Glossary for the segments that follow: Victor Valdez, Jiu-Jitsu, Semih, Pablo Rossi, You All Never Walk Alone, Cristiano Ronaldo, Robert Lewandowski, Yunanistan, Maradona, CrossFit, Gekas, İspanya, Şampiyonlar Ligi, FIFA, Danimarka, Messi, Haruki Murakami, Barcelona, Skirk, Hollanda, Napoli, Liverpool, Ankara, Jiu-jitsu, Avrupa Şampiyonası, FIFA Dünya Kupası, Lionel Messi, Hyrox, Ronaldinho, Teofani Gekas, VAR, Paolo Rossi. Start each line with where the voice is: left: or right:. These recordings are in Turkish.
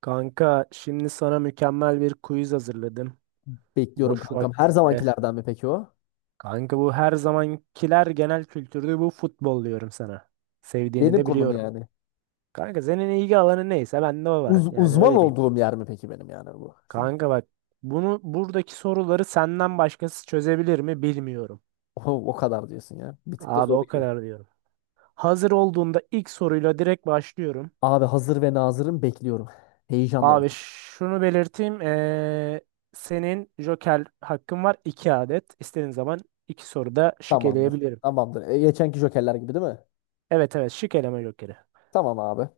right: Kanka, şimdi sana mükemmel bir quiz hazırladım.
left: Bekliyorum
right: Boş
left: kankam. Her
right: vaktinde.
left: zamankilerden mi peki o?
right: Kanka, bu her zamankiler genel kültürde, bu futbol diyorum sana. Sevdiğini
left: Benim
right: de
left: konum
right: biliyorum.
left: yani.
right: Kanka, senin ilgi alanı neyse bende o var.
left: Uz-
right: Yani
left: uzman
right: öyle diyeyim.
left: olduğum yer mi peki benim yani bu? Şimdi.
right: Kanka bak, buradaki soruları senden başkası çözebilir mi bilmiyorum.
left: o, o kadar diyorsun ya. Bir tık da
right: Abi,
left: zor
right: o
left: gibi.
right: kadar diyorum. Hazır olduğunda ilk soruyla direkt başlıyorum.
left: Abi hazır ve nazırım bekliyorum. Heyecanla
right: Abi
left: bekliyorum.
right: şunu belirteyim. Senin Joker hakkın var, 2 adet. İstediğin zaman 2 soruda şık
left: Tamamdır.
right: eleyebilirim.
left: Tamamdır. Geçenki jokerler gibi değil mi?
right: Evet evet, şık eleme Joker'i.
left: Tamam abi.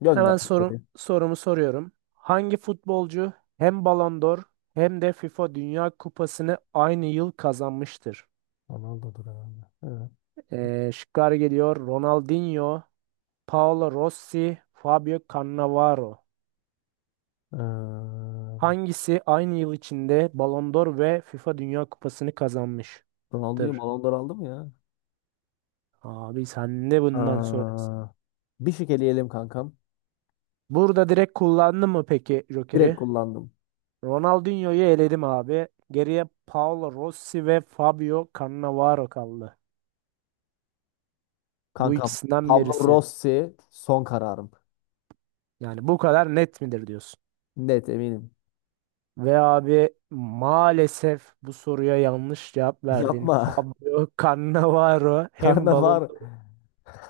left: Gönder
right: Hemen sorum,
left: içeri.
right: sorumu soruyorum. Hangi futbolcu hem Ballon d'Or hem de FIFA Dünya Kupası'nı aynı yıl kazanmıştır?
left: Ronaldo'dur herhalde. Evet.
right: Şıklar geliyor. Ronaldinho, Paolo Rossi, Fabio Cannavaro.
left: Ee,
right: Hangisi aynı yıl içinde Ballon d'Or ve FIFA Dünya Kupası'nı kazanmıştır?
left: Ronaldo'yu Ballon d'Or aldı mı ya?
right: Abi sen de bundan sonrası.
left: Aa, Bir şık eleyelim kankam.
right: Burada direkt kullandın mı peki
left: Direkt
right: Joker'i?
left: kullandım.
right: Ronaldinho'yu eledim abi. Geriye Paolo Rossi ve Fabio Cannavaro kaldı. Bu
left: Kankam.
right: ikisinden
left: Pablo
right: birisi.
left: Rossi son kararım.
right: Yani bu kadar net midir diyorsun?
left: Net eminim.
right: Ve abi, maalesef bu soruya yanlış cevap verdin.
left: Yapma.
right: Fabio Cannavaro hem balon
left: Karnavar.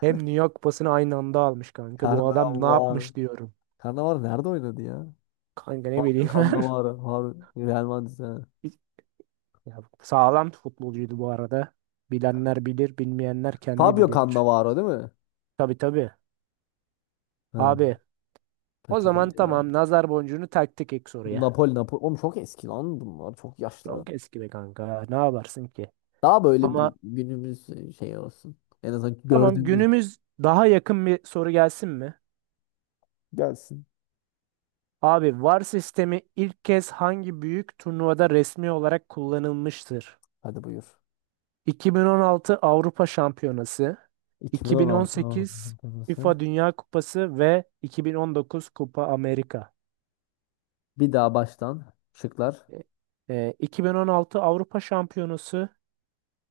right: hem New York pasını aynı anda almış kanka. Bu adam ne
left: Karnavar.
right: yapmış diyorum.
left: Karnavar nerede oynadı ya?
right: Kanka ne
left: Fabio
right: bileyim.
left: Cannavaro. Real Madrid'de, ha.
right: Ya, sağlam futbolcuydu bu arada. Bilenler bilir, bilmeyenler kendi
left: Fabio
right: bilir.
left: Cannavaro değil mi?
right: Tabii tabii.
left: Ha.
right: Abi, o
left: Petrol
right: zaman
left: ya.
right: tamam, nazar boncuğunu taktık ek
left: Bu
right: soruya.
left: Napoli Napoli. Oğlum çok eski lan bunlar. Çok yaşlı.
right: Çok eski be kanka. Ne yaparsın ki?
left: Daha böyle bir
right: Ama
left: günümüz şey olsun. En azından
right: tamam,
left: gördüğümüz
right: günümüz daha yakın bir soru gelsin mi?
left: gelsin.
right: Abi, VAR sistemi ilk kez hangi büyük turnuvada resmi olarak kullanılmıştır?
left: Hadi buyur.
right: 2016 Avrupa Şampiyonası,
left: 2016 Avrupa
right: 2018
left: Şampiyonası.
right: FIFA Dünya Kupası ve 2019 Kupa Amerika.
left: Bir daha baştan şıklar.
right: 2016 Avrupa Şampiyonası,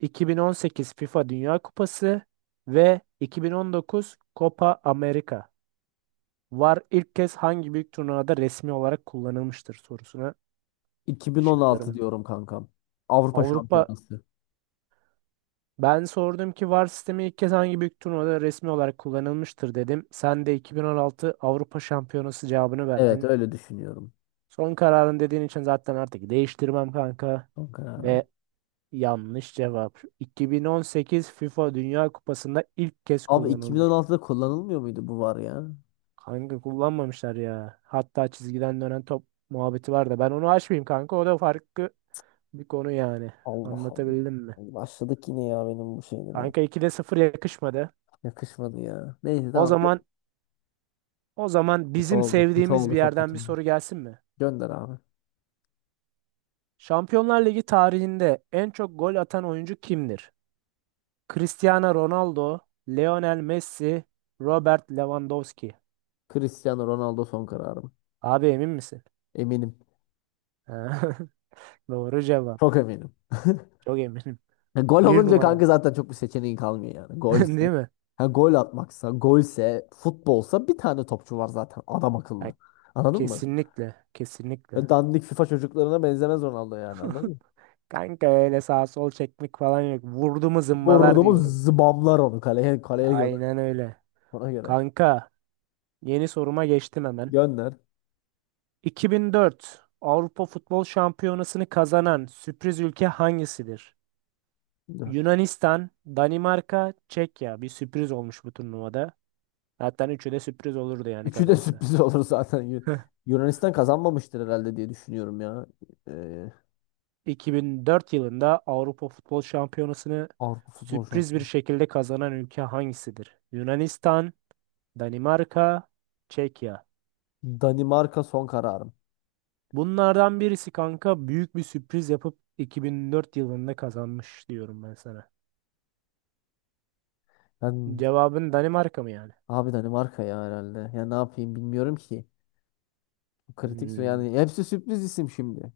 right: 2018 FIFA Dünya Kupası ve 2019 Copa America. VAR ilk kez hangi büyük turnuvada resmi olarak kullanılmıştır sorusuna şıklarım
left: 2016
right: bunlar.
left: diyorum kankam. Avrupa
right: Avrupa
left: Şampiyonası.
right: Ben sordum ki VAR sistemi ilk kez hangi büyük turnuvada resmi olarak kullanılmıştır dedim. Sen de 2016 Avrupa Şampiyonası cevabını
left: Evet,
right: verdin.
left: öyle düşünüyorum.
right: Son kararın dediğin için zaten artık değiştirmem kanka.
left: Son kararım.
right: Ve yanlış cevap. 2018 FIFA Dünya Kupası'nda ilk kez
left: Abi,
right: kullanılmış.
left: 2016'da kullanılmıyor muydu bu var ya?
right: Kanka, kullanmamışlar ya. Hatta çizgiden dönen top muhabbeti var da ben onu açmayayım kanka. O da farklı bir konu yani.
left: Allah Allah.
right: Anlatabildim mi?
left: Başladık yine ya benim bu şeyime.
right: Kanka, 2'de sıfır yakışmadı.
left: Yakışmadı ya. Neyse
right: O
left: tamam.
right: zaman o zaman
left: Kötü
right: bizim
left: oldu. Kötü
right: sevdiğimiz bir
left: oldu. Çok
right: yerden
left: kötü
right: bir
left: oldu.
right: soru gelsin mi?
left: Gönder abi.
right: Şampiyonlar Ligi tarihinde en çok gol atan oyuncu kimdir? Cristiano Ronaldo, Lionel Messi, Robert Lewandowski.
left: Cristiano Ronaldo son kararım.
right: Abi, emin misin?
left: Eminim.
right: Doğru cevap.
left: Çok eminim.
right: Çok eminim.
left: Ya gol
right: Bir
left: olunca
right: numara.
left: kanka zaten çok bir seçeneğin kalmıyor yani.
right: Değil
left: Golse.
right: mi?
left: Ha, gol atmaksa, golse, futbolsa bir tane topçu var zaten. Adam
right: Ya,
left: akıllı. Anladın mı?
right: kesinlikle. Kesinlikle.
left: Ve dandik FIFA çocuklarına benzemez Ronaldo, yani anladın mı?
right: Kanka öyle sağ sol çekmek falan yok. Vurdu mu zımbalar
left: Vurdu mu
right: diyorum.
left: zıbamlar onu kaleye, kaleye göre.
right: Aynen öyle.
left: Ona göre.
right: Kanka, yeni soruma geçtim hemen.
left: Gönder.
right: 2004 Avrupa Futbol Şampiyonası'nı kazanan sürpriz ülke hangisidir?
left: Evet.
right: Yunanistan, Danimarka, Çekya. Bir sürpriz olmuş bu turnuvada. Hatta üçü de sürpriz olurdu yani
left: Üçü de
right: kazansa.
left: sürpriz olur zaten. Yunanistan kazanmamıştır herhalde diye düşünüyorum ya. Ee,
right: 2004 yılında Avrupa Futbol Şampiyonası'nı
left: Avrupa Futbol
right: sürpriz bir
left: Şampiyonu.
right: şekilde kazanan ülke hangisidir? Yunanistan, Danimarka, Çekya.
left: Danimarka son kararım.
right: Bunlardan birisi kanka büyük bir sürpriz yapıp 2004 yılında kazanmış diyorum ben sana.
left: Ben
right: Cevabın Danimarka mı yani?
left: abi, Danimarka ya herhalde. Ya ne yapayım, bilmiyorum ki.
right: Hmm.
left: Yani hepsi sürpriz isim şimdi.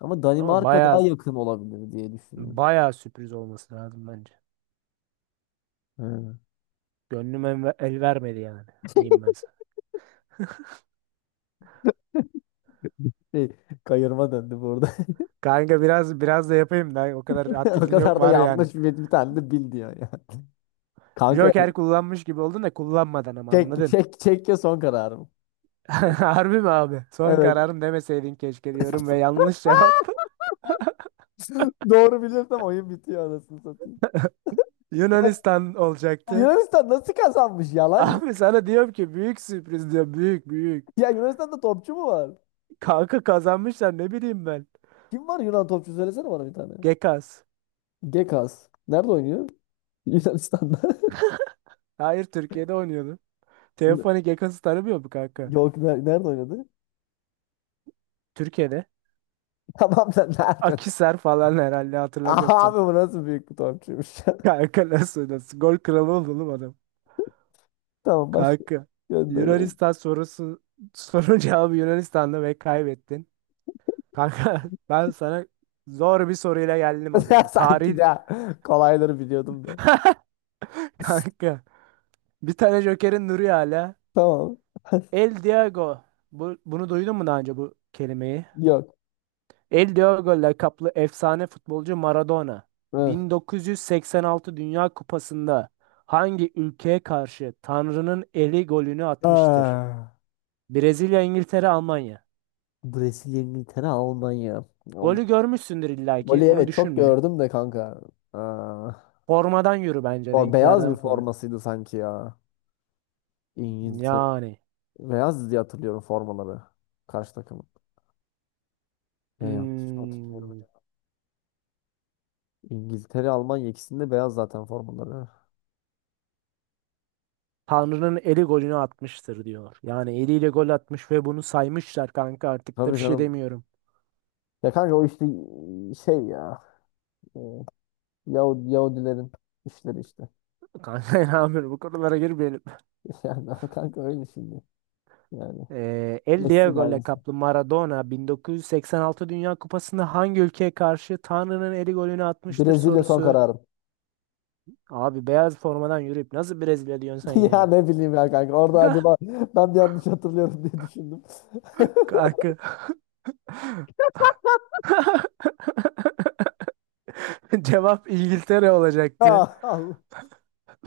left: Ama
right: Ama
left: Danimarka
right: bayağı
left: daha yakın olabilir diye düşünüyorum.
right: bayağı sürpriz olması lazım bence.
left: Hı.
right: Gönlüm el vermedi yani. Diyeyim ben sana.
left: Şey, kayırma döndü burada.
right: Kanka biraz biraz da yapayım da o kadar
left: O
right: hatırın yok
left: kadar da
right: var yani.
left: yanlış bir tane de bil diyor ya. Kanka,
right: Joker kullanmış gibi oldun da kullanmadan, ama
left: çek
right: anladın.
left: çek Çekya son kararım.
right: Harbi mi abi? Son
left: Evet.
right: kararım demeseydin keşke diyorum ve yanlış cevap.
left: Doğru bilirsem oyun bitiyor, anasını satayım. Ya,
right: Yunanistan olacaktı.
left: Yunanistan nasıl kazanmış, yalan ya.
right: Abi sana diyorum ki büyük sürpriz diyor, büyük büyük.
left: Ya Yunanistan'da topçu mu var?
right: Kanka kazanmışlar, ne bileyim ben.
left: Kim var Yunan topçu, söylesene bana bir tane.
right: Gekas.
left: Gekas. Nerede oynuyor? Yunanistan'da.
right: Hayır, Türkiye'de oynuyordu.
left: Ne-
right: Teofani Gekas'ı tanımıyor mu kanka?
left: Yok, nerede oynadı?
right: Türkiye'de.
left: Tamam da nerede?
right: Akisar falan herhalde, hatırlamıyorum
left: Aha abi,
right: tam.
left: bu nasıl büyük bir topçuymuş ya.
right: Kanka nasıl nasıl? Gol kralı oldu oğlum adam.
left: Tamam, başka
right: Kanka.
left: gönder beni.
right: Yunanistan sorusu, sorun cevabı Yunanistan'da ve kaybettin. Kanka ben sana zor bir soruyla geldim o
left: Ya
right: zaman.
left: sanki
right: Tarih
left: de kolayları biliyordum da.
right: kanka. Bir tane Joker'in duruyor hala.
left: Tamam.
right: El Diego. Bunu duydun mu daha önce, bu kelimeyi?
left: Yok.
right: El Diego lakaplı efsane futbolcu Maradona.
left: Hı.
right: 1986 Dünya Kupası'nda hangi ülkeye karşı Tanrı'nın eli golünü atmıştır?
left: Ah.
right: Brezilya, İngiltere, Almanya.
left: Brezilya, İngiltere, Almanya.
right: Golü görmüşsündür illaki.
left: Voli
right: Onu
left: evet, çok
right: düşünme.
left: gördüm de kanka. Aa,
right: Formadan yürü bence,
left: Beyaz bir
right: renklerden falan.
left: formasıydı sanki ya. İngiltere.
right: Yani.
left: Beyaz diye hatırlıyorum formaları. Karşı takımın. Ne, yanlış mı hatırlıyorum
right: Hmm,
left: acaba? İngiltere, Almanya ikisinde beyaz zaten formaları.
right: Tanrı'nın eli golünü atmıştır diyor. Yani eliyle gol atmış ve bunu saymışlar kanka, artık da bir
left: Tabii
right: şey
left: canım.
right: demiyorum.
left: Ya kanka, o işte şey ya. e, Yahudi, Yahudilerin işleri işte.
right: Kanka, ne yapıyorum, bu konulara girmeyelim.
left: Yani ama kanka, öyle şimdi. Yani
right: El
left: Messi de
right: Diego
left: aynısı.
right: kaplı Maradona 1986 Dünya Kupası'nda hangi ülkeye karşı Tanrı'nın eli golünü atmıştır
left: Brezilya son
right: sorusu.
left: kararım.
right: Abi beyaz formadan yürüyüp nasıl Brezilya diyorsun sen
left: Ya
right: ya?
left: ne bileyim ya kanka. Orada acaba ben de yanlış hatırlıyorum diye düşündüm.
right: Kanka. Cevap İngiltere olacaktı.
left: Ya Allah.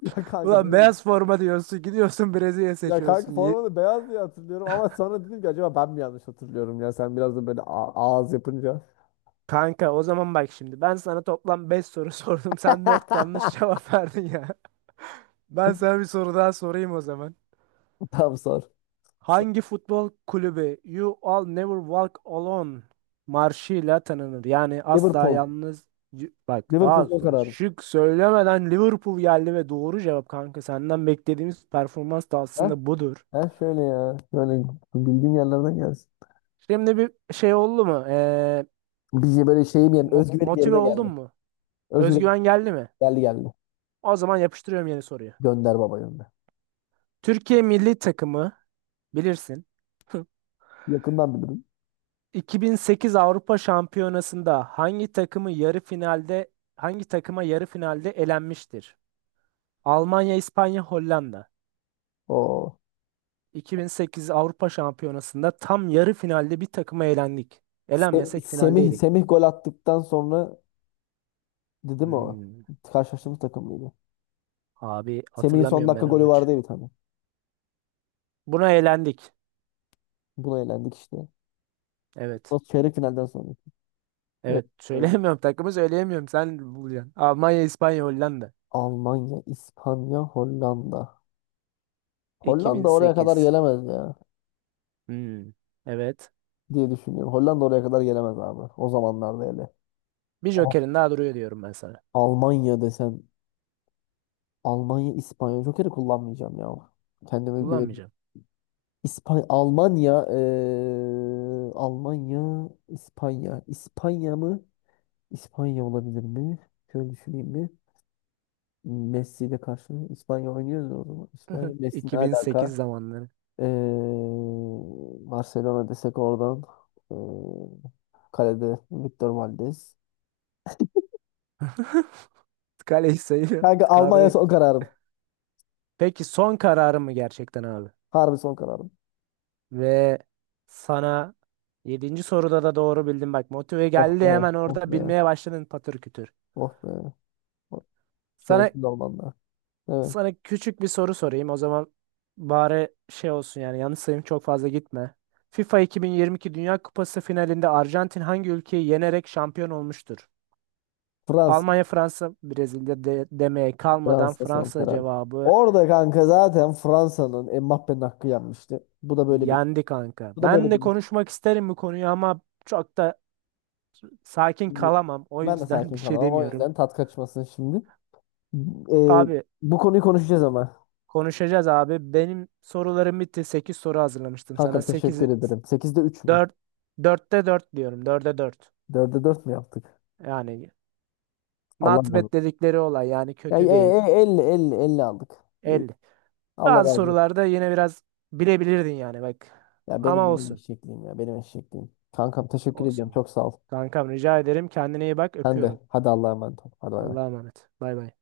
left: Ya kanka
right: Ulan
left: böyle bir
right: beyaz forma diyorsun, gidiyorsun Brezilya
left: ya kanka
right: seçiyorsun.
left: formanı beyaz diye hatırlıyorum ama sonra dedim ki acaba ben mi yanlış hatırlıyorum, ya sen biraz da böyle ağız yapınca.
right: Kanka o zaman bak, şimdi ben sana toplam 5 soru sordum. Sen 4 yanlış cevap verdin ya. Ben sana bir soru daha sorayım o zaman.
left: Tamam, sor. Sor.
right: Hangi futbol kulübü You All Never Walk Alone marşıyla tanınır? Yani asla
left: Liverpool.
right: yalnız bak, daha
left: Liverpool son
right: soru.
left: kararım.
right: Şık söylemeden Liverpool geldi ve doğru cevap kanka. Senden beklediğimiz performans da
left: Ha?
right: aslında budur.
left: Ha şöyle ya. Böyle bildiğim yerlerden gelsin.
right: Şimdi bir şey oldu mu?
left: Bizi böyle şeyim, yani
right: Mo-
left: özgüvenim
right: motive
left: yerine
right: oldun
left: geldi.
right: mu?
left: Özgüvenim
right: Özgüven geldi mi?
left: geldi geldi.
right: O zaman yapıştırıyorum yeni soruyu.
left: Gönder baba gönder.
right: Türkiye milli takımı. Bilirsin.
left: Yakından bilirim.
right: 2008 Avrupa Şampiyonası'nda hangi takıma yarı finalde elenmiştir? Almanya, İspanya, Hollanda.
left: O
right: 2008 Avrupa Şampiyonası'nda tam yarı finalde bir takıma elendik.
left: Se-
right: Elenmesek
left: Semih
right: finaldeydik.
left: Semih gol attıktan sonra dedi mi o?
right: Hmm,
left: Karşılaştığımız takım mıydı?
right: Abi
left: Semih'in son
right: hatırlamıyorum
left: dakika
right: ben o
left: golü
right: maçı.
left: vardı ya bir tane.
right: Buna elendik.
left: Buna elendik işte.
right: Evet.
left: O çeyrek finalden sonra. Evet,
right: Evet.
left: e,
right: Söyleyemiyorum takımı, söyleyemiyorum. Sen bulacaksın. Almanya, İspanya, Hollanda.
left: Almanya, İspanya, Hollanda. Hollanda oraya kadar
right: 2008.
left: gelemez ya
right: Hmm, evet.
left: diye düşünüyorum. Hollanda oraya kadar gelemez abi. O zamanlarda hele.
right: Bir
left: Ama
right: jokerin daha duruyor diyorum ben.
left: Almanya desem, Almanya, İspanya. Joker'i kullanmayacağım ya. Kendime güveniyorum.
right: Kullanmayacağım.
left: İspanya, Almanya, Almanya, İspanya. İspanya mı? İspanya olabilir mi? Şöyle düşüneyim bir. Messi ile karşı İspanya oynuyoruz o zaman. İspanya, Messi ne
right: 2008
left: alaka?
right: zamanları.
left: Ee, Barcelona desek oradan. Ee, Kalede Victor Valdez.
right: Kaleci sayıyor.
left: Kanka, Almanya
right: Kadroyu.
left: son kararım.
right: Peki son kararım mı gerçekten abi?
left: Harbi son kararım.
right: Ve sana, yedinci soruda da doğru bildin bak. Motive
left: Oh
right: geldi,
left: be.
right: hemen
left: Oh
right: orada
left: be.
right: bilmeye başladın patır kütür.
left: Oh be. Oh,
right: Sana
left: şerefsiz Almanlar. Evet.
right: sana küçük bir soru sorayım. O zaman bari şey olsun yani, yanlış sayım çok fazla gitme. FIFA 2022 Dünya Kupası finalinde Arjantin hangi ülkeyi yenerek şampiyon olmuştur?
left: Fransa.
right: Almanya, Fransa, Brezilya de demeye kalmadan
left: Fransa son
right: Fransa
left: karar.
right: cevabı.
left: Orada kanka zaten Fransa'nın, Mbappé'nin hakkı yenmişti. Bu da böyle bir
right: Yendi kanka.
left: bu da
right: Ben
left: böyle
right: de
left: bir
right: konuşmak isterim bu konuyu ama çok da sakin kalamam. O
left: Ben de
right: yüzden bir
left: sakin
right: şey
left: kalamam. O
right: demiyorum.
left: yüzden tat kaçmasın şimdi. Ee,
right: Abi
left: Bu konuyu konuşacağız ama.
right: konuşacağız abi. Benim sorularım bitti. 8 soru hazırlamıştım sana.
left: Kankam
right: Sekiz
left: teşekkür ederim. Sekizde 3 mü?
right: 4 dörtte 4 diyorum. 4'e 4.
left: Dörde 4 mü yaptık?
right: Yani
left: Allah
right: not
left: razı
right: bad
left: olsun.
right: dedikleri olay, yani
left: Ya,
right: kötü değil.
left: 50 50 50 aldık. İyi.
right: 50.
left: Allah razı
right: Bazı
left: olsun.
right: sorularda yine biraz bilebilirdin yani bak.
left: Ya benim
right: Ama
left: benim
right: olsun.
left: eşekliğim, ya benim eşekliğim. Kankam teşekkür ediyorum.
right: Olsun.
left: Çok sağ ol.
right: Kankam rica ederim. Kendine iyi bak.
left: Sen de.
right: Öpüyorum.
left: Hadi Allah'a emanet ol. Hadi bay bay.
right: Allah'a emanet. Bay bay.